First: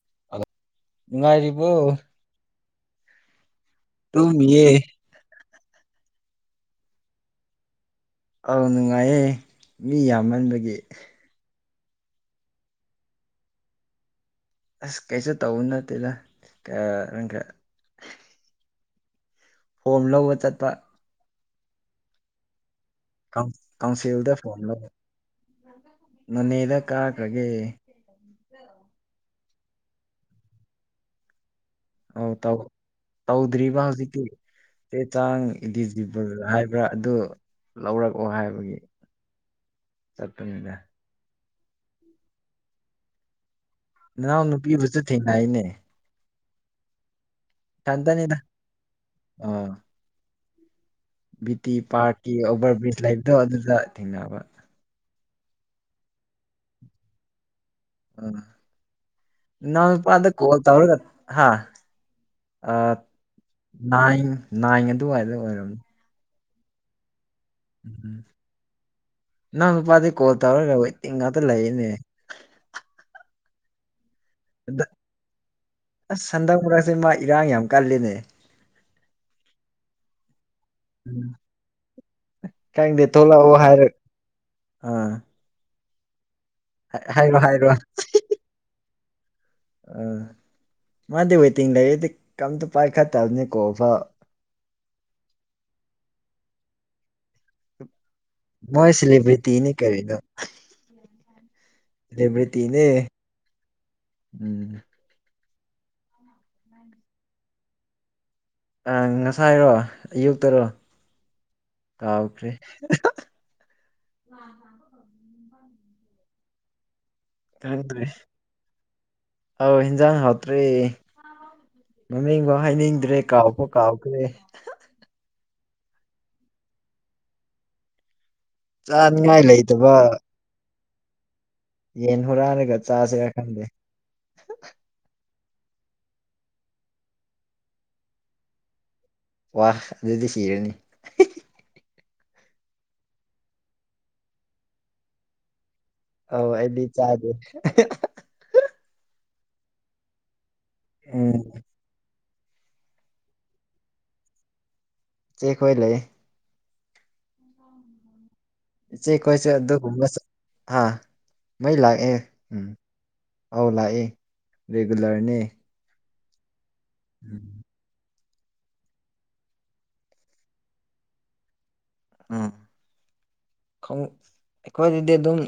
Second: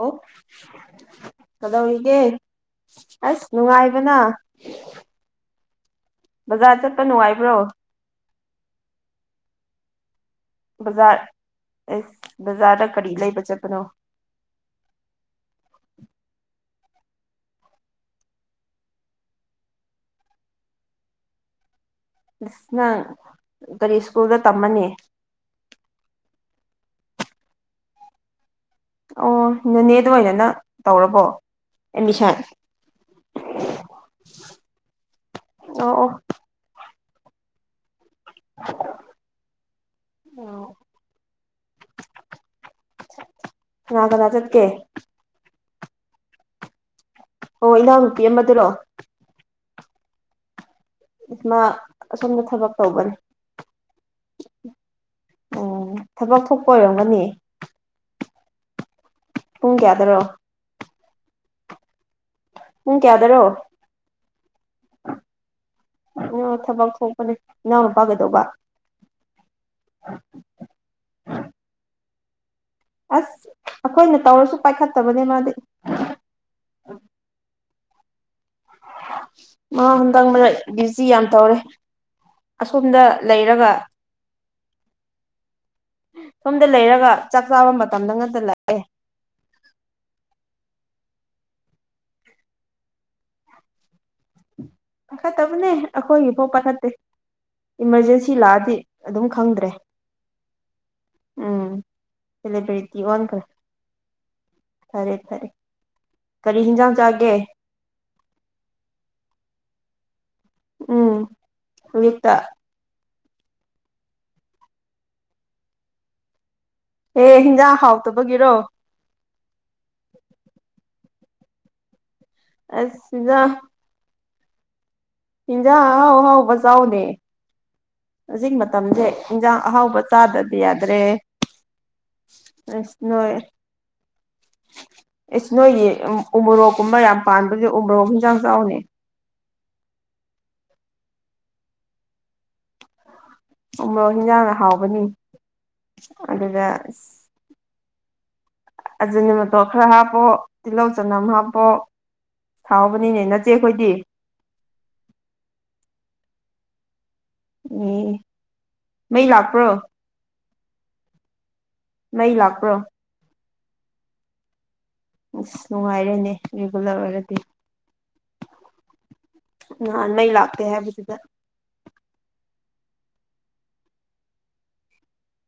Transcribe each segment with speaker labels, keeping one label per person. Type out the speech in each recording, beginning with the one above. Speaker 1: ꯑꯣ
Speaker 2: ꯑꯗ ꯅꯨꯡꯉꯥꯏꯔꯤꯕꯣ
Speaker 1: ꯀꯗꯧꯔꯤꯒꯦ ꯑꯁ ꯅꯨꯡꯉꯥꯏꯕꯅ
Speaker 2: ꯇꯨꯝꯃꯤꯌꯦ
Speaker 1: ꯕꯖꯥꯔ ꯆꯠꯄ ꯅꯨꯡꯉꯥꯏꯕ꯭ꯔꯣ
Speaker 2: ꯑ ꯅꯨꯡꯉꯥꯏꯌꯦ ꯃꯤ ꯌꯥꯝ ꯍꯗꯒꯤ
Speaker 1: ꯕꯖꯥꯔ ꯑꯦꯁ ꯕꯖꯥꯔꯗ ꯀꯔꯤ ꯂꯩꯕ ꯆꯠꯄꯅꯣ
Speaker 2: ꯑꯁ ꯀꯩꯁꯨ ꯇꯧꯕ ꯅꯠꯇꯦꯗꯥ ꯏꯪꯈ ꯐꯣꯝ ꯂꯧꯕ ꯆꯠꯄꯥ
Speaker 1: ꯑ
Speaker 2: ꯀꯥꯎ ꯀꯥꯎꯟꯁꯤꯜꯗ ꯐꯣ ꯐꯤꯂꯞ ꯅꯣꯅꯦꯗ ꯀꯥꯈ꯭ꯔꯒꯦ
Speaker 1: ꯑꯣ ꯅꯅꯦꯗ ꯑꯣꯏꯅꯅ ꯇꯧꯔꯕꯣ
Speaker 2: ꯑ
Speaker 1: ꯑꯦꯠꯃꯤꯁꯟ
Speaker 2: ꯇꯧ ꯇꯧꯗ꯭ꯔꯤꯕ ꯍꯧꯖꯤꯛꯇꯤ ꯆꯦ ꯆꯥꯡ
Speaker 1: ꯑꯣ
Speaker 2: ꯏꯗꯤꯕꯜ ꯍꯥꯏꯕ꯭ꯔꯥ ꯑꯗꯨ ꯂꯧꯔꯛ ꯑꯣ ꯍꯥꯏꯕꯒꯤ
Speaker 1: ꯑꯣ
Speaker 2: ꯆꯠꯄꯅꯤꯅꯦ
Speaker 1: ꯀꯅꯥ ꯀꯅꯥ
Speaker 2: ꯅꯅꯥꯎ
Speaker 1: ꯆꯠꯀꯦ
Speaker 2: ꯅꯨꯄꯤꯕꯨꯁꯨ ꯊꯦꯡꯅꯏꯅꯦ
Speaker 1: ꯑꯣ ꯏꯅꯥꯎꯅꯨꯄꯤ
Speaker 2: ꯏꯊꯟꯇꯅꯤꯗ
Speaker 1: ꯑꯃꯗꯨꯔꯣ
Speaker 2: ꯑꯥ ꯕꯤ
Speaker 1: ꯃꯥ
Speaker 2: ꯇꯤ ꯄꯥꯔꯛꯀꯤ
Speaker 1: ꯑꯁꯣꯝꯗ ꯊꯕꯛ
Speaker 2: ꯑꯣꯚꯔ ꯕ꯭ꯔꯤꯖ
Speaker 1: ꯇꯧꯕꯅꯦ
Speaker 2: ꯂꯩꯕꯗꯣ ꯑꯗꯨꯗ ꯊꯦꯡꯅꯕ
Speaker 1: ꯑꯣ ꯊꯕꯛ ꯊꯣꯛꯄ ꯑꯣꯏꯔꯝꯒꯅꯤ
Speaker 2: ꯑꯥ
Speaker 1: ꯄꯨꯡ
Speaker 2: ꯅ
Speaker 1: ꯀꯌꯥꯗꯔꯣ
Speaker 2: ꯄꯗ ꯀꯣꯜ ꯇꯧꯔꯒ ꯍꯥꯥ ꯑ
Speaker 1: ꯄꯨꯡ ꯀꯌꯥꯗꯔꯣ
Speaker 2: ꯅꯥꯏ ꯅꯥꯏ ꯑꯗꯨꯋꯥꯏꯗ ꯑꯣꯏꯔꯝꯅꯤ
Speaker 1: ꯑꯣ ꯊꯕꯛ ꯊꯣꯛꯄꯅꯦ
Speaker 2: ꯎꯝ
Speaker 1: ꯏꯅꯥꯎꯅꯨꯄꯥ ꯀꯩꯗꯧꯕ
Speaker 2: ꯅꯪ ꯅꯨꯄꯥꯗꯤ ꯀꯣꯜ ꯇꯧꯔꯒ ꯋꯦꯇꯤꯡ ꯉꯥꯛꯇ ꯂꯩꯅꯦ
Speaker 1: ꯑꯩꯈꯣꯏ
Speaker 2: ꯑꯗ ꯑꯁ ꯍꯟꯗꯛ ꯃꯔꯛꯁꯦ ꯃꯥ ꯏꯔꯥꯡ ꯌꯥꯝ ꯀꯜꯂꯦꯅꯦ ꯍ
Speaker 1: ꯃꯥ ꯍꯟꯗꯛ ꯃꯔꯛ ꯕꯤꯌꯨꯖꯤ ꯌꯥꯝ
Speaker 2: ꯎꯝ
Speaker 1: ꯇꯧꯔꯦ ꯑꯁꯣꯝꯗ
Speaker 2: ꯈꯪꯗꯦ ꯊꯣꯛꯂꯛꯑꯣ
Speaker 1: ꯂꯩꯔꯒ
Speaker 2: ꯍꯥꯏꯔ ꯑꯥ
Speaker 1: ꯁꯣꯝꯗ ꯂꯩꯔꯒ
Speaker 2: ꯍꯥꯏꯔꯣ
Speaker 1: ꯆꯥꯛ
Speaker 2: ꯍꯥꯏꯔꯣ
Speaker 1: ꯆꯥꯕ ꯃꯇꯝꯗ ꯉꯥꯛꯇ ꯂꯥꯛꯑꯦ
Speaker 2: ꯎꯝ ꯃꯥꯗꯤ ꯋꯦꯇꯤꯡ ꯂꯩꯔꯗꯤ ꯀꯝꯇ ꯄꯥꯏꯈꯠꯇꯕꯅꯤꯀꯣꯐ
Speaker 1: ꯄꯥꯈꯠꯇꯕꯅꯦ ꯑꯩꯈꯣꯏꯒꯤꯐꯥꯎ ꯄꯥꯈꯠꯇꯦ ꯏꯃꯥꯔꯖꯦꯟꯁꯤ ꯁꯤ ꯂꯥꯛꯑꯗꯤ
Speaker 2: ꯃꯣꯏ
Speaker 1: ꯑꯗꯨꯝ
Speaker 2: ꯁꯦꯂꯤꯕ꯭ꯔꯤꯇꯤꯅꯤ
Speaker 1: ꯈꯪꯗ꯭ꯔꯦ
Speaker 2: ꯀꯔꯤꯅꯣ
Speaker 1: ꯎꯝ
Speaker 2: ꯁꯦꯂꯤꯕ꯭ꯔꯤꯇꯤꯅꯦ
Speaker 1: ꯁꯦꯂꯦꯕ꯭ꯔꯤꯇꯤ ꯑꯣꯟꯈ꯭ꯔꯦ
Speaker 2: ꯎꯝ
Speaker 1: ꯐꯔꯦ ꯐꯔꯦ ꯀꯔꯤ ꯍꯤꯟꯖꯥꯡ ꯆꯥꯒꯦ
Speaker 2: ꯑ ꯉꯁꯥꯏ ꯍꯥꯏꯔꯣ ꯑꯌꯨꯛꯇꯔꯣ
Speaker 1: ꯎꯝ ꯑꯌꯨꯛꯇ
Speaker 2: ꯀꯥꯎꯈ꯭ꯔꯦ ꯑ ꯍ
Speaker 1: ꯑꯦ ꯍꯤꯟꯖꯥꯡ
Speaker 2: ꯀꯗꯔꯤ
Speaker 1: ꯍꯥꯎꯇꯕꯒꯤꯔꯣ
Speaker 2: ꯑ ꯍꯟꯖꯥꯡ ꯍꯇ꯭ꯔꯤ ꯃꯃꯤꯡꯐꯥꯎ
Speaker 1: ꯑꯁ
Speaker 2: ꯍꯥꯏꯅꯤꯡꯗ꯭ꯔꯦ ꯀꯥꯎꯕ ꯀꯥꯎꯈ꯭ꯔꯦ
Speaker 1: ꯍꯖ ꯍꯥꯎ ꯍꯥꯎ ꯐꯁꯥꯎꯗꯦ ꯍꯧꯖꯤꯛ ꯃꯇꯝꯁꯦ
Speaker 2: ꯆꯥꯅꯤꯡꯉꯥꯏ
Speaker 1: ꯏꯟꯖꯥꯡ
Speaker 2: ꯂꯩꯇꯕ
Speaker 1: ꯑꯍꯥꯎꯕ ꯆꯥꯗꯕ ꯌꯥꯗ ꯑꯗꯨ꯭ꯔꯦ
Speaker 2: ꯌꯦꯟ ꯍꯨꯔꯥꯅꯤꯒ ꯆꯥꯥꯁꯔ ꯈꯪꯗꯦ
Speaker 1: ꯑꯦꯁ ꯅꯣꯏꯒꯤ ꯎꯃꯣꯔꯣꯛꯀꯨꯝꯕ ꯌꯥꯝ ꯄꯥꯟꯕꯁ ꯎꯃꯣꯔꯣꯛ ꯍꯤꯡꯖꯥꯡ ꯆꯥꯎꯅꯦ
Speaker 2: ꯋꯥꯍ ꯑꯗꯨꯗꯤ ꯁꯤꯔꯅꯤ
Speaker 1: ꯎ꯭ꯔꯣꯛ ꯍꯟꯖꯥꯡꯅ ꯍꯥꯎꯕꯅꯤ
Speaker 2: ꯑ
Speaker 1: ꯑꯗꯨꯗ
Speaker 2: ꯑꯩꯗꯤ ꯆꯥꯗꯦ
Speaker 1: ꯑꯗꯨ ꯃꯇꯣ ꯈꯔ ꯍꯥꯞꯄꯣ ꯇꯤꯜꯍꯧ ꯆꯅꯝ
Speaker 2: ꯎꯝ
Speaker 1: ꯍꯥꯞꯄꯣ ꯁꯥꯎꯕꯅꯤꯅꯦ ꯅꯠꯆꯦꯈꯣꯏꯗꯤ
Speaker 2: ꯆꯦꯛꯈꯣꯏ ꯂꯩ
Speaker 1: ꯎꯝ
Speaker 2: ꯆꯦ
Speaker 1: ꯃꯩ
Speaker 2: ꯀꯣꯏꯁꯦ
Speaker 1: ꯂꯥꯛꯄ꯭ꯔꯣ
Speaker 2: ꯑꯗꯨ ꯑꯥ ꯃꯣꯏ ꯂꯦ ꯑꯦ
Speaker 1: ꯃꯩ
Speaker 2: ꯎ
Speaker 1: ꯂꯥꯛꯄ꯭ꯔꯣ
Speaker 2: ꯑꯧꯂ ꯑꯦ
Speaker 1: ꯑꯁ ꯅꯨꯡꯉꯥꯏꯔꯦꯅꯦ ꯏꯒꯂ ꯑꯣꯏꯔꯗꯤ
Speaker 2: ꯎꯝ
Speaker 1: ꯑ ꯅ ꯂꯥꯛꯇ ꯍꯥꯏꯕꯨꯗꯨꯗ
Speaker 2: ꯎꯝ ꯑꯩꯈꯣꯏꯗꯗꯤ ꯑꯗꯨꯝ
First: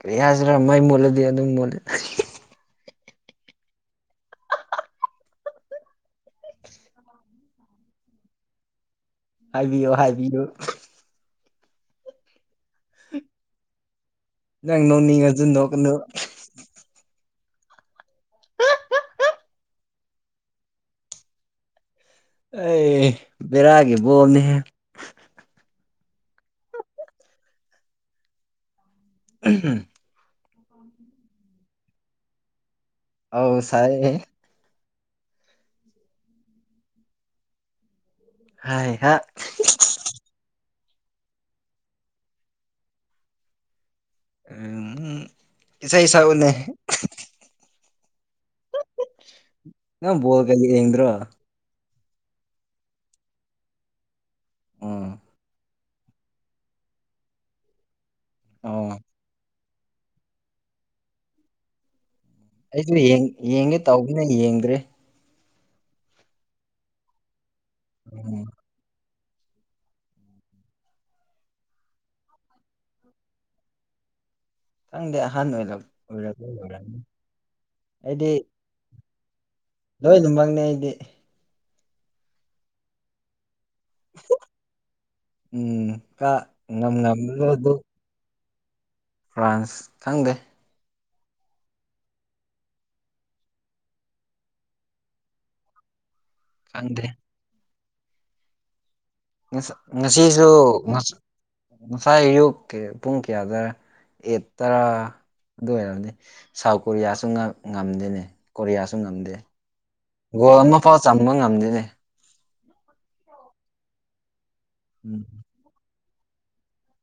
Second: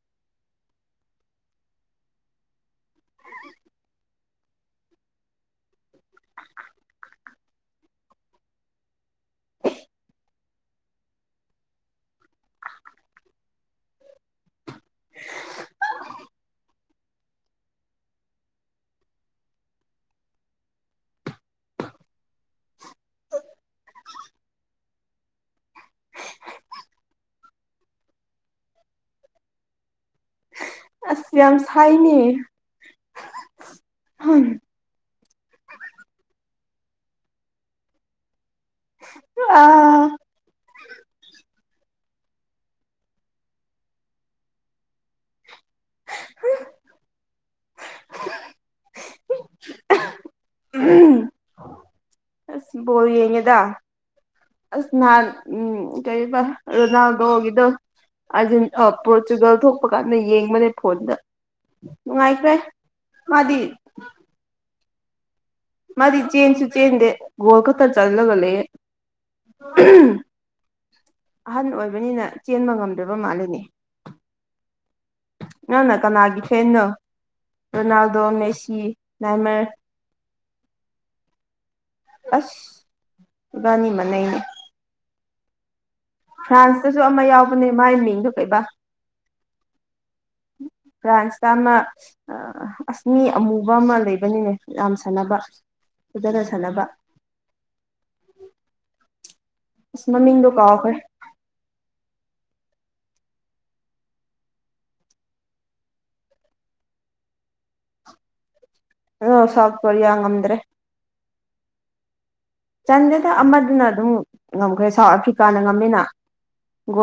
Speaker 2: ꯀꯔꯤ ꯍꯥꯏꯁꯤꯔ ꯃꯩ ꯃꯣꯠꯂꯗꯤ ꯑꯗꯨꯝ ꯃꯣꯠꯂ
Speaker 1: [inaudible]
Speaker 2: ꯍꯥꯏꯕꯤꯌꯣ ꯍꯥꯏꯕꯤꯌꯣ ꯌꯥꯅꯣ ꯅꯤꯡ ꯑꯗꯨ ꯅꯣꯀꯅ ꯑꯩ ꯕꯦꯔꯥꯒꯤꯕꯣꯅꯦꯍ ꯝ
Speaker 1: ꯑꯁ ꯌꯥꯝ ꯁꯥꯏꯅꯦ
Speaker 2: ꯍꯥꯎ ꯁꯥꯏ ꯍꯥꯏ ꯍꯥ
Speaker 1: ꯑ
Speaker 2: ꯎꯝ ꯏꯁꯩ ꯏꯁꯅꯦ
Speaker 1: [inaudible]
Speaker 2: ꯍ ꯅ ꯣꯜ ꯀ ꯌꯦꯗ꯭ꯔ
Speaker 1: ꯩꯅꯗ ꯑꯁ
Speaker 2: ꯎꯝ
Speaker 1: ꯅꯥꯟ ꯎꯝ ꯀꯩꯕ ꯔꯣꯅꯥꯜꯗ ꯍꯒꯗꯣ ꯑ
Speaker 2: ꯑꯣ
Speaker 1: ꯄꯣꯣꯔꯆꯨꯒꯜ ꯊ ꯂꯄ ꯀꯥꯟꯗ ꯌꯦꯡꯕꯅꯦ ꯐꯣꯟꯗ ꯅꯨꯡꯉꯥꯏꯈ꯭ꯔꯦ
Speaker 2: ꯑꯩꯁꯨ
Speaker 1: ꯃꯥꯗꯤ
Speaker 2: ꯌꯦꯡꯒꯦ ꯇꯧꯒꯦꯅ ꯌꯦꯡꯒ꯭ꯔꯦ
Speaker 1: ꯃꯗꯤ ꯆ ꯆꯩꯁꯨ ꯆꯗꯦ ꯀꯣꯜꯀꯇꯥ ꯆꯜꯂꯒ
Speaker 2: ꯎꯝ
Speaker 1: ꯂꯩꯦ ꯑꯍꯟ ꯑꯣꯏꯕꯅꯤꯅ ꯆꯦꯟꯕ ꯉꯝꯗ꯭ꯔꯕ ꯃꯥꯜꯂꯤꯅꯦ
Speaker 2: ꯈꯪꯗꯦ ꯑꯍꯟ ꯑꯣꯏꯔꯛ
Speaker 1: ꯅꯪꯅ ꯀꯅꯥꯒꯤ
Speaker 2: ꯑꯣꯏꯔꯛꯄ
Speaker 1: ꯐ꯭ꯔꯦꯅꯣ
Speaker 2: ꯑꯣꯏꯔꯝꯅꯤ
Speaker 1: ꯔꯣꯅꯥꯜꯗꯣ ꯃꯦꯁꯤ ꯃꯥꯃ
Speaker 2: ꯂꯣꯏ ꯑꯗꯨꯝꯃꯛꯪꯅꯤ ꯑꯩꯗꯤ
Speaker 1: ꯑꯁ ꯔꯅꯤ ꯃꯅꯏꯅꯦ
Speaker 2: ꯎꯝ ꯀ ꯉꯝ
Speaker 1: ꯐ꯭ꯔꯥꯟꯁꯇꯁꯨ ꯑꯃ
Speaker 2: ꯉꯝꯕꯗꯣ
Speaker 1: ꯌꯥꯎꯕꯅꯦ
Speaker 2: ꯑꯗꯨ
Speaker 1: ꯃꯥꯏ ꯃꯤꯡꯗꯣ ꯩꯕ
Speaker 2: ꯐ꯭ꯔꯥꯟꯁ ꯈꯪꯗꯦ
Speaker 1: ꯐ꯭ꯔꯥꯟꯁꯇ ꯑꯃ ꯑꯁꯅꯤ ꯑꯃꯨꯕ ꯑꯃ ꯂꯩꯕꯅꯤꯅꯦ ꯌꯥꯝ ꯁꯥꯟꯅꯕ ꯐꯖꯅ ꯁꯥꯟꯅꯕ
Speaker 2: ꯈꯪꯗꯦ ꯉ
Speaker 1: ꯑꯁ
Speaker 2: ꯉꯁꯤꯁꯨ
Speaker 1: ꯃꯃꯤꯡꯗꯣ ꯀꯥꯎꯈ꯭ꯔꯦ
Speaker 2: ꯉꯁꯥꯏ ꯑꯌ ꯄꯨꯡ ꯀꯌꯥꯗ ꯑꯦꯠ ꯇꯔꯥ ꯑꯗꯨ ꯑꯣꯏꯔꯕꯗꯤ ꯁꯥꯎꯠ ꯀꯣꯔꯤꯌꯥꯁꯨ ꯉꯝꯗꯦꯅꯦ ꯀꯣꯔꯤꯌꯥꯁꯨ ꯉꯝꯗꯦ
Speaker 1: ꯑꯗꯣ ꯁꯥꯎꯠ ꯀꯣꯔꯤꯌꯥ
Speaker 2: ꯒꯣꯜ
Speaker 1: ꯉꯝꯗ꯭ꯔꯦ
Speaker 2: ꯑꯃꯐꯥꯎ ꯆꯪꯝꯕ ꯉꯝꯗꯦꯅꯦ
Speaker 1: ꯆꯟꯗꯦꯗ ꯑꯃꯗꯨꯅ ꯑꯗꯨꯝ ꯉꯝꯈ꯭ꯔꯦ ꯁꯥꯎꯠ
Speaker 2: ꯎꯝ
Speaker 1: ꯑꯐ꯭ꯔꯤꯀꯥꯅ ꯉꯝꯃꯤꯅ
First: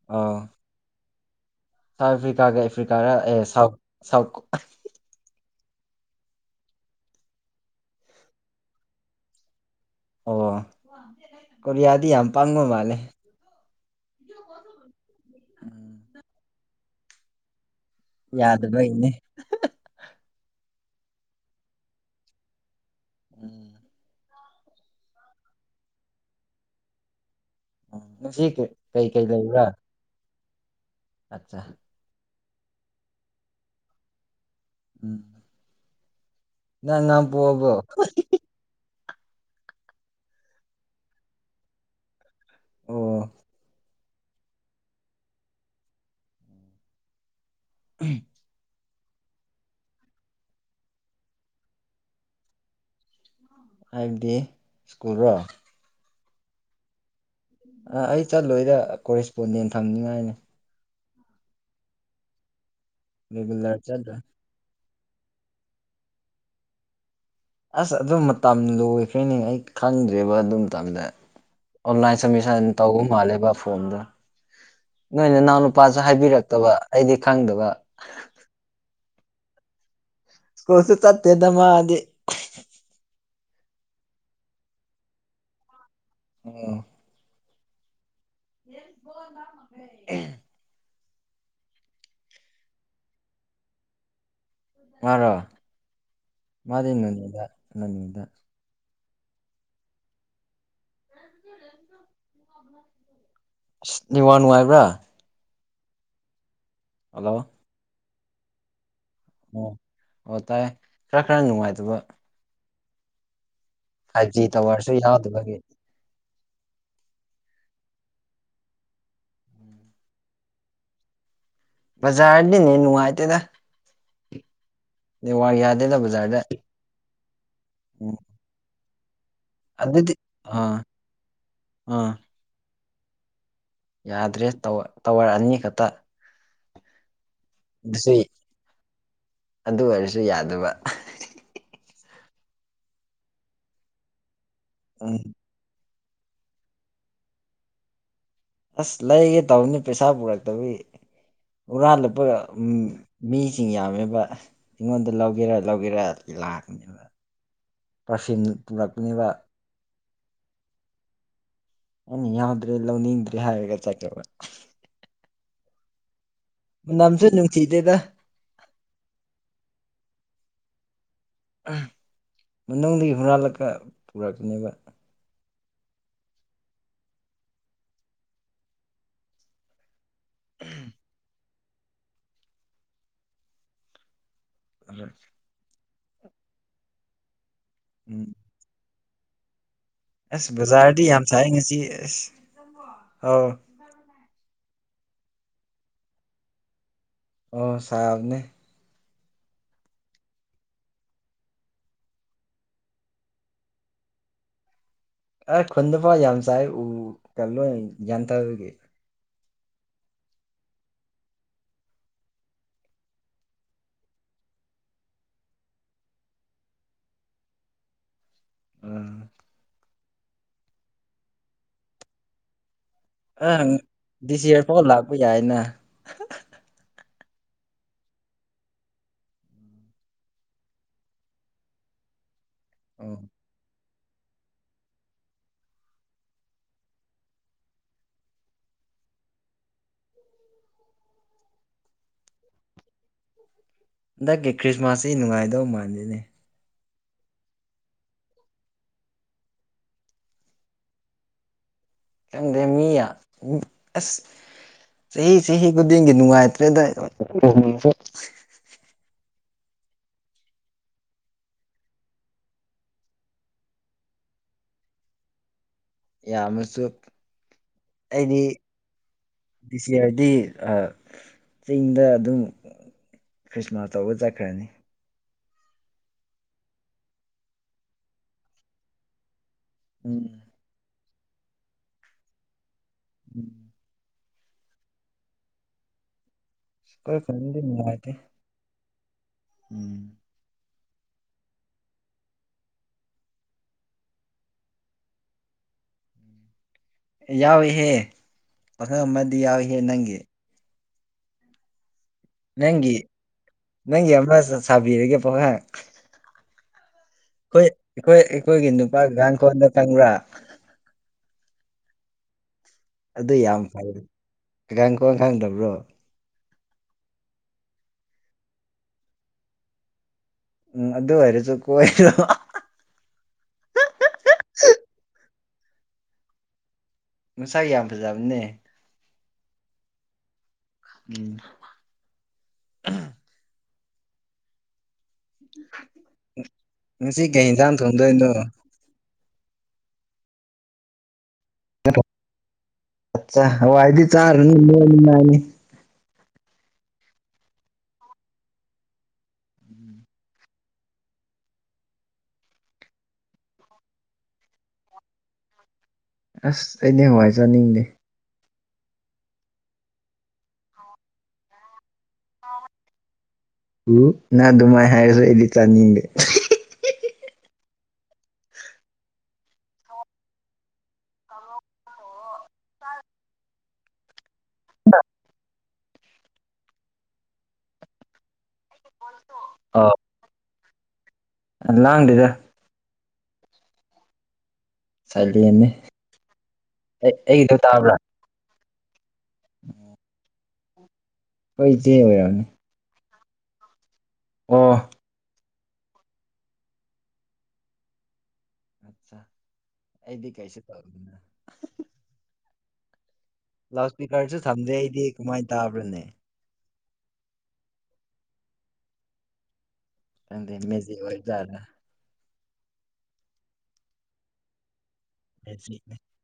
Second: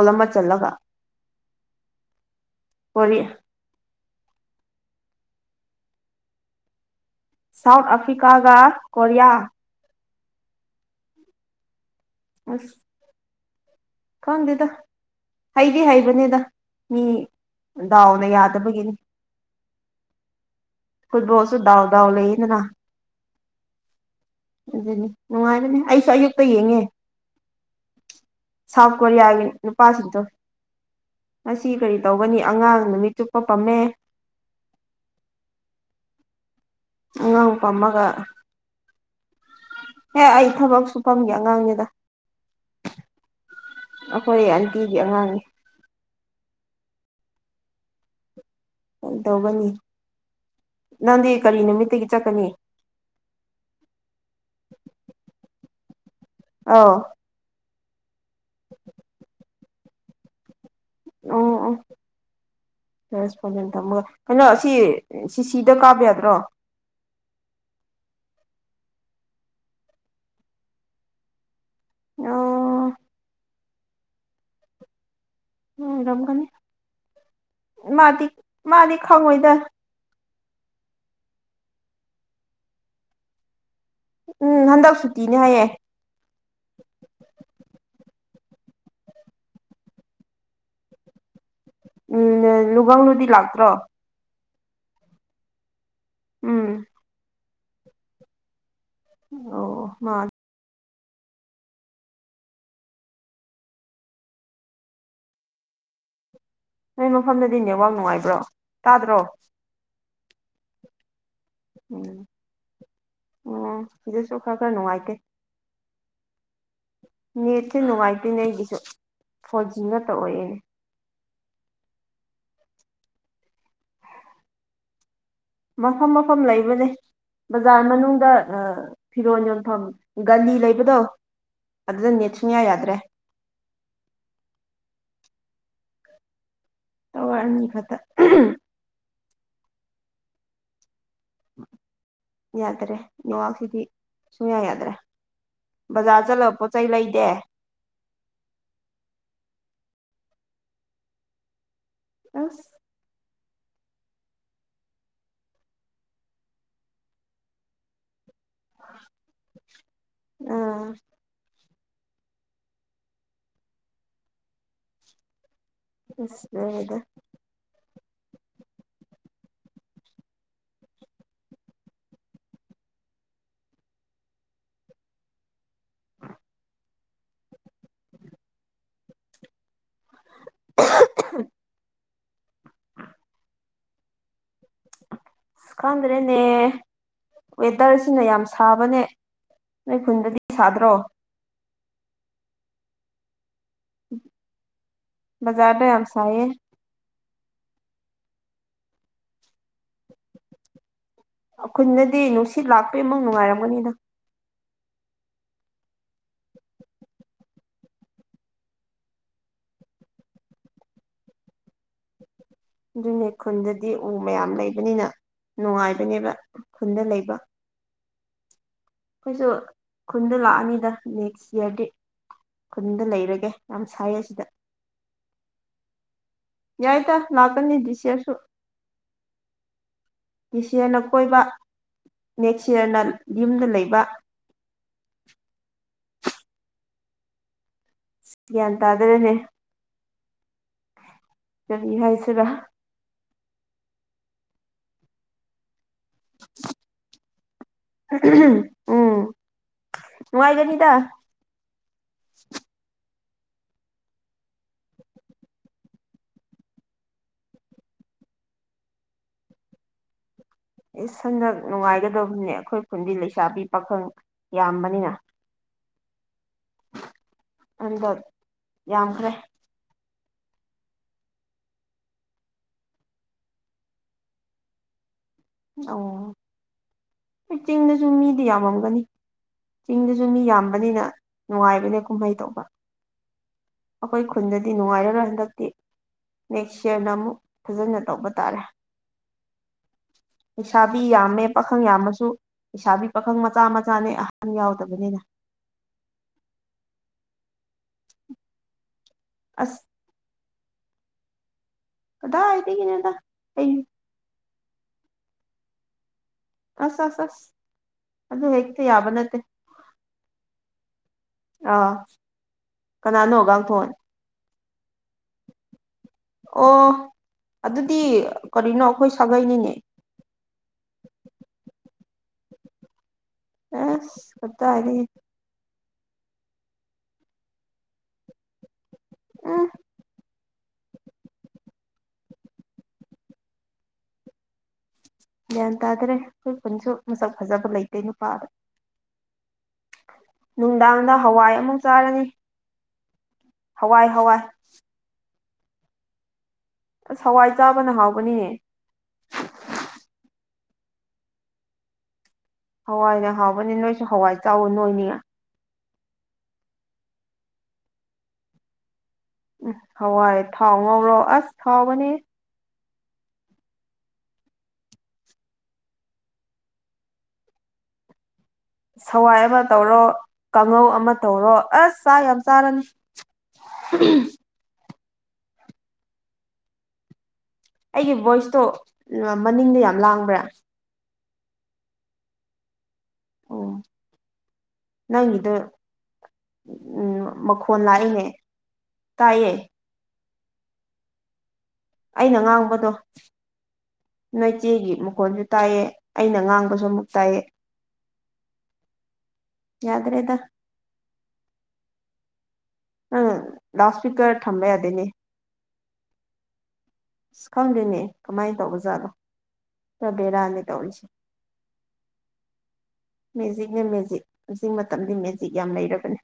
Speaker 1: ꯣꯂꯝꯕ
Speaker 2: ꯑꯥꯎ
Speaker 1: ꯆꯜꯂꯒ
Speaker 2: ꯁꯥꯎꯠ ꯑꯐ꯭ꯔꯤꯀꯥꯒ ꯑꯦꯐ꯭ꯔꯤꯀꯥꯒ
Speaker 1: ꯀꯣꯔꯤ
Speaker 2: ꯑꯦ ꯁꯥꯎ ꯁꯥꯎꯠ
Speaker 1: ꯁꯥꯎꯠ ꯑꯐ꯭ꯔꯤꯀꯥꯒ ꯀꯣꯔꯤꯌꯥ
Speaker 2: ꯑꯣ ꯀ ꯌꯥ ꯀ ꯌꯥꯝ ꯄꯥꯡꯕ
Speaker 1: ꯑꯁ
Speaker 2: ꯃꯥꯜꯂꯦ
Speaker 1: ꯈꯪꯗꯦꯗ ꯍꯩꯗꯤ
Speaker 2: ꯎꯝ
Speaker 1: ꯍꯥꯏꯩꯕꯅꯦꯗ ꯃꯤ ꯗꯥꯎꯅ ꯌꯥꯗꯕꯒꯤꯅꯤ
Speaker 2: ꯌꯥꯗꯕꯩꯅꯦ
Speaker 1: ꯐꯨꯠꯕꯣꯜꯁꯨꯗꯥꯎꯗꯥꯎ ꯂꯩꯗꯅ
Speaker 2: ꯎꯝ
Speaker 1: ꯑꯗꯨꯅꯤ ꯅꯨꯡꯉꯥꯏꯔꯅꯦ ꯑꯩꯁꯨ ꯑꯌꯨꯛꯇ ꯌꯦꯡꯉꯦ
Speaker 2: [inaudible]
Speaker 1: ꯁꯥꯎꯠ
Speaker 2: ꯀꯩ
Speaker 1: ꯀꯣꯔꯤꯌꯥꯒꯤ
Speaker 2: ꯂꯩꯕ꯭ꯔꯥ
Speaker 1: ꯅꯨꯄꯥꯁꯤꯡꯗꯨꯣ ꯉ
Speaker 2: ꯑꯠꯆꯥ
Speaker 1: ꯀꯔꯤ ꯇꯧꯒꯅꯤ ꯑꯉꯥꯡ ꯅꯨꯃꯤꯠ ꯆꯨꯞꯄ ꯄꯝꯃꯦ
Speaker 2: ꯎꯝ ꯏ ꯉ
Speaker 1: ꯑꯉꯥꯡ
Speaker 2: ꯄꯕꯣ
Speaker 1: ꯑꯦꯦ ꯑꯩ ꯊꯕꯛ ꯁꯨ ꯐꯝꯒꯦ ꯑꯉꯥꯡꯒꯤꯗ
Speaker 2: ꯑꯣ
Speaker 1: ꯑꯩꯈꯣꯏ ꯑꯟꯇꯤꯒꯤ ꯑꯉꯥꯡꯅꯦ
Speaker 2: ꯎꯝ
Speaker 1: ꯀ ꯇꯧꯒꯅꯤ ꯅꯪꯗꯤ ꯀꯔꯤ ꯅꯨꯃꯤꯠꯇꯒꯤ ꯆꯠꯀꯅꯤ
Speaker 2: ꯑꯥꯏꯕꯗꯤ ꯁ꯭ꯀꯨꯜꯔꯣ
Speaker 1: ꯑꯥ
Speaker 2: ꯑ ꯑꯩ ꯆꯠꯂꯣꯏꯗ ꯀꯣꯔꯦꯁꯄꯣꯟꯗꯦꯟ ꯐꯪꯅꯤꯉꯥꯏꯅꯦ
Speaker 1: ꯑꯣ ꯑꯣ ꯆꯄꯖꯦꯟ
Speaker 2: ꯔꯤꯒꯨꯂꯔ
Speaker 1: ꯊꯝꯃꯒ
Speaker 2: ꯆꯠꯂꯣꯏ
Speaker 1: ꯀꯩꯅꯣ ꯑꯁꯤ ꯁꯤꯁꯤꯗ ꯀꯥꯕ ꯌꯥꯗ꯭ꯔꯣ
Speaker 2: ꯑꯁ ꯑꯗꯨ ꯃꯇꯝ ꯂꯣꯏꯈ꯭ꯔꯦꯅꯦ ꯑꯩ ꯈꯪꯗ꯭ꯔꯦꯕ ꯑꯗꯨ ꯃꯇꯝꯗ ꯑꯣꯟꯂꯥꯏꯟ ꯁꯃꯤꯁꯟ
Speaker 1: ꯑꯣ
Speaker 2: ꯇꯧꯕꯨꯝ ꯃꯥꯜꯂꯦꯕ ꯐꯣꯟꯣꯟꯗ ꯅꯣꯏꯅ ꯏꯅꯥꯎꯅꯄꯥꯁꯨ
Speaker 1: ꯎꯝꯔꯝꯒꯅꯤ
Speaker 2: ꯍꯥꯏꯕꯤꯔꯛꯇꯕ ꯑꯩꯗꯤ ꯈꯪꯗꯕ
Speaker 1: ꯃꯥꯗꯤ ꯃꯥꯗꯤ ꯈꯪꯉꯣꯏꯗ
Speaker 2: ꯁ꯭ꯀꯨꯜꯁꯨ ꯆꯠꯇꯦꯗ ꯃꯥꯗꯤ
Speaker 1: ꯎꯝ ꯍꯟꯗꯛ ꯁꯨꯇꯤꯅꯦ ꯍꯥꯏꯌꯦꯦ
Speaker 2: ꯑꯣꯝ [inaudible]
Speaker 1: ꯎꯝ ꯅꯨꯡꯒꯪꯅꯗꯤ ꯂꯥꯛꯇ꯭ꯔꯣ
Speaker 2: ꯃꯔꯔ
Speaker 1: ꯎꯝ
Speaker 2: ꯃꯥꯔꯤꯅꯅꯤꯗ ꯅꯅꯤꯗ
Speaker 1: ꯑꯣ ꯃꯥ
Speaker 2: ꯋꯥꯥ ꯅꯨꯡꯉꯥꯏꯕ꯭ꯔꯥ
Speaker 1: ꯅꯣꯏ
Speaker 2: ꯍꯜꯂꯣ
Speaker 1: ꯃꯐꯝꯗꯗꯤ ꯏꯅꯦꯋꯥ ꯅꯨꯡꯉꯥꯏꯕ ꯄꯨ꯭ꯔꯣ ꯇꯥꯗ꯭ꯔꯣ
Speaker 2: ꯑꯣꯏꯇꯥꯦ ꯔꯛ ꯈꯔ ꯅꯨꯡꯉꯥꯏꯇꯕ
Speaker 1: ꯎꯝ ꯑꯣ
Speaker 2: ꯐꯥꯏꯚ
Speaker 1: ꯁꯤꯗꯁꯨ
Speaker 2: ꯖꯤ
Speaker 1: ꯈꯔ ꯈꯔ
Speaker 2: ꯇꯥꯋꯥꯔꯁꯨ
Speaker 1: ꯅꯨꯡꯉꯥꯏꯇꯦ
Speaker 2: ꯌꯥꯎꯗꯕꯒꯤ
Speaker 1: ꯅꯦꯠꯁꯦ ꯅꯨꯡꯉꯥꯏꯇꯣꯏꯅꯦ ꯑꯩꯒꯤꯁꯨ ꯐꯣꯔ ꯖꯤ ꯅꯠꯇ ꯑꯣꯏꯌꯦꯅꯦ
Speaker 2: ꯕꯖꯥꯗꯤꯅꯤ ꯅꯨꯡꯉꯥꯏꯇꯦꯗ ꯅꯦꯠꯋꯥꯔꯛ ꯌꯥꯗꯦꯗ
Speaker 1: ꯃꯐꯝ
Speaker 2: ꯕꯖꯥꯔꯗ
Speaker 1: ꯃꯐꯝ ꯂꯩꯕꯅꯦ ꯕꯖꯥꯔ
Speaker 2: ꯎꯝ
Speaker 1: ꯃꯅꯨꯡꯗ ꯐꯤꯔꯣ ꯌꯣꯟꯐꯝ
Speaker 2: ꯑꯗꯨꯗꯤ
Speaker 1: ꯒꯂꯤ
Speaker 2: ꯑꯥ
Speaker 1: ꯂꯩꯕꯗꯣ ꯑꯗꯨꯗ
Speaker 2: ꯑꯥ
Speaker 1: ꯅꯦꯠ ꯁꯨꯡꯌꯥ ꯌꯥꯗ꯭ꯔꯦ [inaudible]
Speaker 2: ꯌꯥꯗ꯭ꯔꯦ ꯇꯋꯥꯔ ꯑꯅꯤ ꯈꯛꯇ
Speaker 1: ꯇꯋꯥꯔ ꯑꯅꯤ ꯈꯛꯇ
Speaker 2: ꯁꯤ ꯑꯗꯨ ꯀ ꯁꯨ ꯌꯥꯗꯕ
Speaker 1: ꯌꯥꯗ꯭ꯔꯦ ꯌꯋꯁꯤꯗꯤ ꯁꯨꯡꯌꯥ ꯌꯥ
Speaker 2: ꯎ
Speaker 1: ꯕꯖꯥꯔ ꯆꯠꯂꯒ ꯄꯣꯠ ꯆꯩ ꯂꯩꯗꯦ
Speaker 2: ꯑꯁ ꯂꯩꯒꯦ ꯇꯧꯅꯤ ꯄꯩꯁꯥ ꯄꯨꯔꯛꯇꯕꯤꯒꯤ ꯎꯔꯥꯜꯂꯄ
Speaker 1: ꯑꯁ
Speaker 2: ꯎꯝ ꯃꯤ ꯁꯤꯡ ꯌꯥꯝꯃꯦꯕ ꯑꯩꯉꯣꯟꯗ ꯂꯧꯒꯦꯔ ꯂꯧꯒꯦꯔ ꯂꯥꯛꯀꯅꯦꯕ ꯊꯤꯟ ꯇꯨꯔꯛꯛꯇꯅꯕ
Speaker 1: ꯑꯥ
Speaker 2: ꯑꯅꯤ ꯌꯥꯎꯗ꯭ꯔꯦ ꯂꯧꯅꯤꯡꯗ꯭ꯔꯦ ꯍꯥꯏꯔꯒ ꯆꯠꯀꯕ
Speaker 1: ꯎ
Speaker 2: ꯅꯝꯁꯨ ꯅꯨꯡꯁꯤꯗꯦꯗ ꯃꯅꯨꯡꯗꯒꯤ ꯍꯨꯔꯥꯜꯂꯛꯀ ꯄꯨꯔꯛꯀꯅꯦꯕ
Speaker 1: [inaudible]
Speaker 2: ꯑ
Speaker 1: ꯈꯥꯥꯟꯗ꯭ꯔꯦꯅꯦ ꯋꯦꯗꯔꯁꯤꯅ
Speaker 2: ꯎꯝ
Speaker 1: ꯌꯥꯝ ꯁꯥꯕꯅꯦ ꯅꯣꯏ ꯈꯨꯟꯗꯗꯤ
Speaker 2: ꯑꯁ
Speaker 1: ꯁꯥꯗ꯭ꯔꯣ
Speaker 2: ꯕꯖꯥꯔꯗꯤ ꯌꯥꯝ ꯁꯥꯏ ꯉꯁꯤ ꯍꯥꯎ
Speaker 1: ꯕꯖꯥꯔꯗ ꯌꯥꯝꯁꯥꯏꯌꯦ
Speaker 2: ꯑꯣ ꯁꯥꯍꯕꯅꯦ
Speaker 1: ꯑꯩꯈꯣꯏꯅꯗꯤ ꯅꯨꯡꯁꯤꯠ ꯂꯥꯛꯄꯩ ꯑꯃꯨꯛ ꯅꯨꯡꯉꯥꯏꯔꯝꯒꯅꯤꯗ
Speaker 2: ꯑꯩ ꯈꯨꯟꯗ ꯐꯥꯎ ꯌꯥꯝ ꯆꯥꯏ ꯎ ꯀ ꯂꯣꯏ ꯒ꯭ꯌꯥꯟꯊꯥꯔꯒꯦ
Speaker 1: ꯑꯗꯨꯅꯦ ꯈꯨꯟꯗꯗꯤ ꯎ ꯃꯌꯥꯝ ꯂꯩꯕꯅꯤꯅ ꯅꯨꯡꯉꯥꯏꯕꯅꯦꯕ ꯈꯨꯟꯗ ꯂꯩꯕ
Speaker 2: ꯎꯝ
Speaker 1: ꯑꯩꯈꯣꯏꯁꯨ ꯈꯨꯟꯗ ꯂꯥꯛꯑꯅꯤꯗ ꯅꯦꯛꯁ ꯏꯌꯥꯔꯗꯤ
Speaker 2: ꯑꯪ ꯗꯤꯁ ꯏꯌꯥꯔꯐꯥꯎ ꯂꯥꯛꯄ ꯌꯥꯏꯅ [inaudible]
Speaker 1: ꯂꯥꯛꯀꯅꯤ ꯗꯤꯁꯏꯌꯥꯔꯁꯨ ꯗꯤꯁꯏꯌꯥꯔꯅ ꯀꯣꯏꯕ ꯅꯦꯛꯁ ꯌꯌꯥꯔꯅ
Speaker 2: ꯑꯣ
Speaker 1: ꯌꯨꯝꯗ ꯂꯩꯕ ꯒ꯭ꯌꯥꯟ ꯇꯥꯗ꯭ꯔꯦꯅꯦ ꯀꯔꯤ ꯍꯥꯏꯁꯤꯔ
Speaker 2: ꯍꯟꯗꯛꯀꯤ ꯈ꯭ꯔꯤꯁꯃꯥꯁꯁꯤ ꯅꯨꯡꯉꯥꯏꯗꯧ ꯃꯥꯜꯜꯂꯤ ꯑꯗꯨꯅꯦ
Speaker 1: ꯎꯝ ꯅꯨꯡꯉꯥꯏꯒꯅꯤꯗ
Speaker 2: ꯈꯪꯗꯦ ꯃꯤꯌꯥ ꯎ ꯑꯁ ꯆꯍꯤ ꯆꯍꯤ ꯈꯨꯗꯤꯡꯒꯤ ꯅꯨꯡꯉꯥꯏꯇ꯭ꯔꯦ ꯑꯗꯨ
Speaker 1: ꯏꯁ ꯍꯟꯗꯛ ꯅꯨꯡꯉꯥꯏꯒꯗꯧꯕꯅꯦ ꯑꯩꯈꯣꯏ ꯈꯨꯟꯗꯤ ꯂꯩꯁꯥꯕꯤ ꯄꯥꯈꯪ ꯌꯥꯝꯕꯅꯤꯅ
Speaker 2: ꯌꯥꯝꯃꯁꯨ
Speaker 1: ꯍꯟꯗꯛ
Speaker 2: ꯑꯩꯗꯤ
Speaker 1: ꯌꯥꯝꯈ꯭ꯔꯦ
Speaker 2: ꯏꯆꯦ ꯗꯤ ꯆꯤꯡꯗ ꯑꯗꯨꯝ ꯈ꯭ꯔꯤꯁꯃꯥꯁ ꯇꯧꯕ ꯆꯠꯈ꯭ꯔꯅꯤ
Speaker 1: ꯑꯣ ꯍꯣꯏ ꯆꯤꯡꯗꯁꯨ ꯃꯤꯗꯤ ꯌꯥꯝꯃꯝꯒꯅꯤ ꯆꯤꯡꯗꯁꯨ
Speaker 2: ꯎꯝ
Speaker 1: ꯃꯤ ꯌꯥꯝꯕꯅꯤꯅ ꯅꯨꯡꯉꯥꯏꯕꯅꯦ ꯀꯨꯝꯍꯩ ꯇꯧꯕ
Speaker 2: ꯎꯝ
Speaker 1: ꯑꯩꯈꯣꯏ ꯈꯨꯟꯗꯗꯤ ꯅꯨꯡꯉꯥꯏꯔꯔꯣꯏ ꯍꯟꯗꯛꯇꯤ ꯅꯦꯛꯁ ꯏꯌꯥꯔꯗ
Speaker 2: ꯑꯩꯈꯣꯏ
Speaker 1: ꯑꯃꯨꯛ
Speaker 2: ꯈꯨꯟꯗꯤ
Speaker 1: ꯐꯖꯅ
Speaker 2: ꯅꯨꯡꯉꯥꯏꯇꯦ
Speaker 1: ꯇꯧꯕ ꯇꯥꯔꯦ
Speaker 2: ꯎꯝ
Speaker 1: ꯂꯩꯩꯁꯥꯕꯤ ꯌꯥꯝꯃꯦ ꯄꯥꯈꯪ ꯌꯥꯝꯃꯁꯨ ꯂꯩꯁꯥꯕꯤ ꯄꯥꯈꯪ ꯃꯆꯥ ꯃꯆꯥꯅꯦ ꯑꯍꯟ ꯌꯥꯎꯗꯕꯅꯤꯅ
Speaker 2: ꯌꯥꯎꯏꯍꯦ ꯈꯔ ꯃꯗꯤ ꯌꯥꯎꯍꯦ
Speaker 1: ꯑꯁ
Speaker 2: ꯅꯪꯒꯤ ꯅꯪꯒꯤ
Speaker 1: ꯀꯗꯥꯏꯗꯒꯤꯅꯣꯗ ꯑꯩ
Speaker 2: ꯅꯪꯒꯤ ꯑꯃ ꯊꯥꯕꯤꯔꯒꯦ ꯄꯣꯍꯞ
Speaker 1: ꯑꯁ ꯑꯁ ꯑꯁ
Speaker 2: ꯑꯩꯈꯣꯏ ꯑꯩꯈꯣꯏ
Speaker 1: ꯑꯗꯨ
Speaker 2: ꯑꯩꯈꯣꯏꯒꯤ
Speaker 1: ꯍꯦꯛꯇ ꯌꯥꯕ
Speaker 2: ꯅꯨꯄꯥꯒꯤ
Speaker 1: ꯅꯠꯇꯦ
Speaker 2: ꯀꯥꯡꯥꯈꯣꯟꯗ ꯀꯪꯕ꯭ꯔꯥ
Speaker 1: ꯑꯥ
Speaker 2: ꯑꯗꯨ ꯌꯥꯝ
Speaker 1: ꯀꯅꯥꯅꯣꯒꯥꯡꯊꯣꯟ
Speaker 2: ꯐꯩ ꯒꯥꯡꯈꯣꯟ ꯈꯪꯗꯕ꯭ꯔꯣ
Speaker 1: ꯑꯣ ꯑꯗꯨꯗꯤ ꯀꯔꯤꯅꯣ ꯑꯩꯈꯣꯏ ꯁꯥꯒꯩꯅꯤꯅꯦ
Speaker 2: ꯎꯝ ꯑꯗꯨ ꯑꯣꯏꯔ ꯆ ꯀꯁꯨ
Speaker 1: ꯑꯦ ꯀꯠꯇ ꯍꯥꯏꯔꯤ
Speaker 2: ꯉꯁꯥ ꯌꯥꯝ ꯐꯖꯕꯅꯦ
Speaker 1: ꯑ
Speaker 2: ꯎꯝ
Speaker 1: ꯒ꯭ꯌꯥꯟ ꯇꯥꯗꯔꯦ ꯑꯩꯈꯣꯏ ꯈꯨꯟꯁꯨ
Speaker 2: ꯉꯁꯤ
Speaker 1: ꯃꯁꯛ
Speaker 2: ꯀꯩ
Speaker 1: ꯐꯖꯕ
Speaker 2: ꯌꯦꯟꯁꯥꯡ
Speaker 1: ꯂꯩꯇꯦ
Speaker 2: ꯊꯣꯡꯗꯣꯏꯅꯣ
Speaker 1: ꯅꯨꯄꯥꯗ ꯅꯨꯡꯗꯥ ꯑ
Speaker 2: ꯋꯥꯥꯏꯗꯤ
Speaker 1: ꯍꯋꯥꯏ ꯍꯋꯥꯏ
Speaker 2: ꯆꯥꯔꯅꯤꯅꯤ
Speaker 1: ꯑꯁ ꯍꯋꯥꯏ ꯆꯥꯕꯅ ꯍꯥꯎꯕꯅꯤ ꯍꯋꯥꯏꯅ ꯍꯥꯎꯕꯅꯤ ꯅꯣꯏꯁꯨ ꯍꯋꯥꯏ ꯆꯥꯎꯋ ꯅꯣꯏꯅꯤ
Speaker 2: ꯑꯁ ꯑꯩꯅꯦ ꯍꯥꯏꯖꯅꯤꯡꯗꯦ
Speaker 1: ꯎꯝ ꯍꯋꯥꯏ ꯊꯥꯎ ꯉꯧꯔꯣ ꯑꯁ ꯊꯥꯎꯕꯅꯦ
Speaker 2: ꯎ ꯅ ꯑꯗꯨꯃꯥꯏ ꯍꯥꯏꯔꯁꯨ ꯑꯩꯗꯤ ꯆꯥꯅꯤꯡꯗꯦ
Speaker 1: ꯁꯋꯥꯏ ꯑꯃ ꯇꯧꯔꯣ ꯀꯥꯡꯉꯧ ꯑꯃ ꯇꯧꯔꯣ ꯑꯁ ꯆꯥꯛ ꯌꯥꯝ ꯆꯥꯔꯅꯤ ꯑꯩꯒꯤ ꯚꯣꯏꯁꯇꯣ ꯃꯅꯤꯡꯗꯣ
Speaker 2: ꯑꯣ
Speaker 1: ꯌꯥꯝ ꯂꯥꯡꯕ꯭ꯔꯥ
Speaker 2: ꯂꯥꯡꯗꯦꯗ
Speaker 1: ꯑꯣ ꯅꯪꯒꯤꯗꯣ
Speaker 2: ꯁꯥꯏꯂꯦꯟꯅꯦ
Speaker 1: ꯎꯝ
Speaker 2: ꯑꯩ ꯑꯩꯒꯤꯗꯣ
Speaker 1: ꯃꯈꯣꯟ
Speaker 2: ꯇꯥꯕ꯭ꯔꯥ
Speaker 1: ꯂꯥꯛꯏꯍꯦ ꯇꯌꯦ
Speaker 2: ꯍꯣꯏ ꯏꯆꯦ ꯑꯣꯏꯔꯕꯝꯅꯦ
Speaker 1: ꯅꯣꯏꯆꯦꯒꯤ ꯃꯀꯣꯟ ꯇꯥꯏꯌꯦ ꯑꯩꯅ ꯉꯥꯡꯕꯁꯨ ꯑꯃꯨꯛ ꯇꯥꯏꯌꯦ
Speaker 2: ꯑꯠꯆꯥ ꯑꯩꯗꯤ
Speaker 1: ꯌꯥꯗ꯭ꯔꯦꯗ
Speaker 2: ꯀꯩꯁꯨ ꯇꯧꯔꯅ
Speaker 1: ꯅꯪ
Speaker 2: ꯂꯥꯎꯠ
Speaker 1: ꯏꯁꯄꯤꯀꯔ
Speaker 2: ꯏꯁꯄꯤꯀꯔꯁꯨꯦ
Speaker 1: ꯊꯝꯕ
Speaker 2: ꯊꯝꯖꯩ ꯑꯩꯗꯤ
Speaker 1: ꯌꯥꯗꯦꯅꯦ
Speaker 2: ꯀꯃꯥꯏꯅ ꯇꯥꯕ꯭ꯔꯣ ꯄꯨꯟꯅ
Speaker 1: ꯑꯁ ꯈꯪꯗꯣꯏꯅꯦ ꯀꯃꯥꯏꯅ ꯇꯧꯕꯖꯥꯠꯗꯣ
Speaker 2: ꯀ ꯃꯁꯤ ꯑꯣꯏꯗ
Speaker 1: ꯃꯦꯛ ꯅ ꯃꯦꯛ ꯃ ꯃꯇꯝꯗꯤ ꯃꯦꯖꯤꯛ ꯌꯥꯝ
Speaker 2: ꯃꯦꯖꯤꯛꯅꯦ
Speaker 1: ꯂꯩꯔꯕꯅꯤ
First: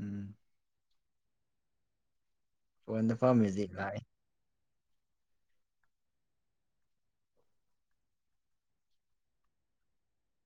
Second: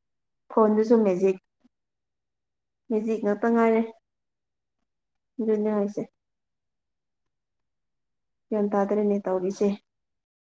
Speaker 2: ꯎꯝ
Speaker 1: ꯐꯣꯟꯗꯨꯁꯨ ꯃꯦꯖꯤꯛ
Speaker 2: ꯐꯣꯟꯗ
Speaker 1: ꯃꯦꯖꯤꯛ
Speaker 2: ꯐꯥꯎ
Speaker 1: ꯉꯥꯛꯇ
Speaker 2: ꯃꯦꯖꯤꯛ
Speaker 1: ꯉꯥꯏꯔꯦ
Speaker 2: ꯂꯥꯛꯑꯦ
Speaker 1: ꯁ ꯒ꯭ꯌꯥꯟ ꯇꯥꯗ꯭ꯔꯦꯅꯦ ꯇꯧꯔꯤꯁꯦ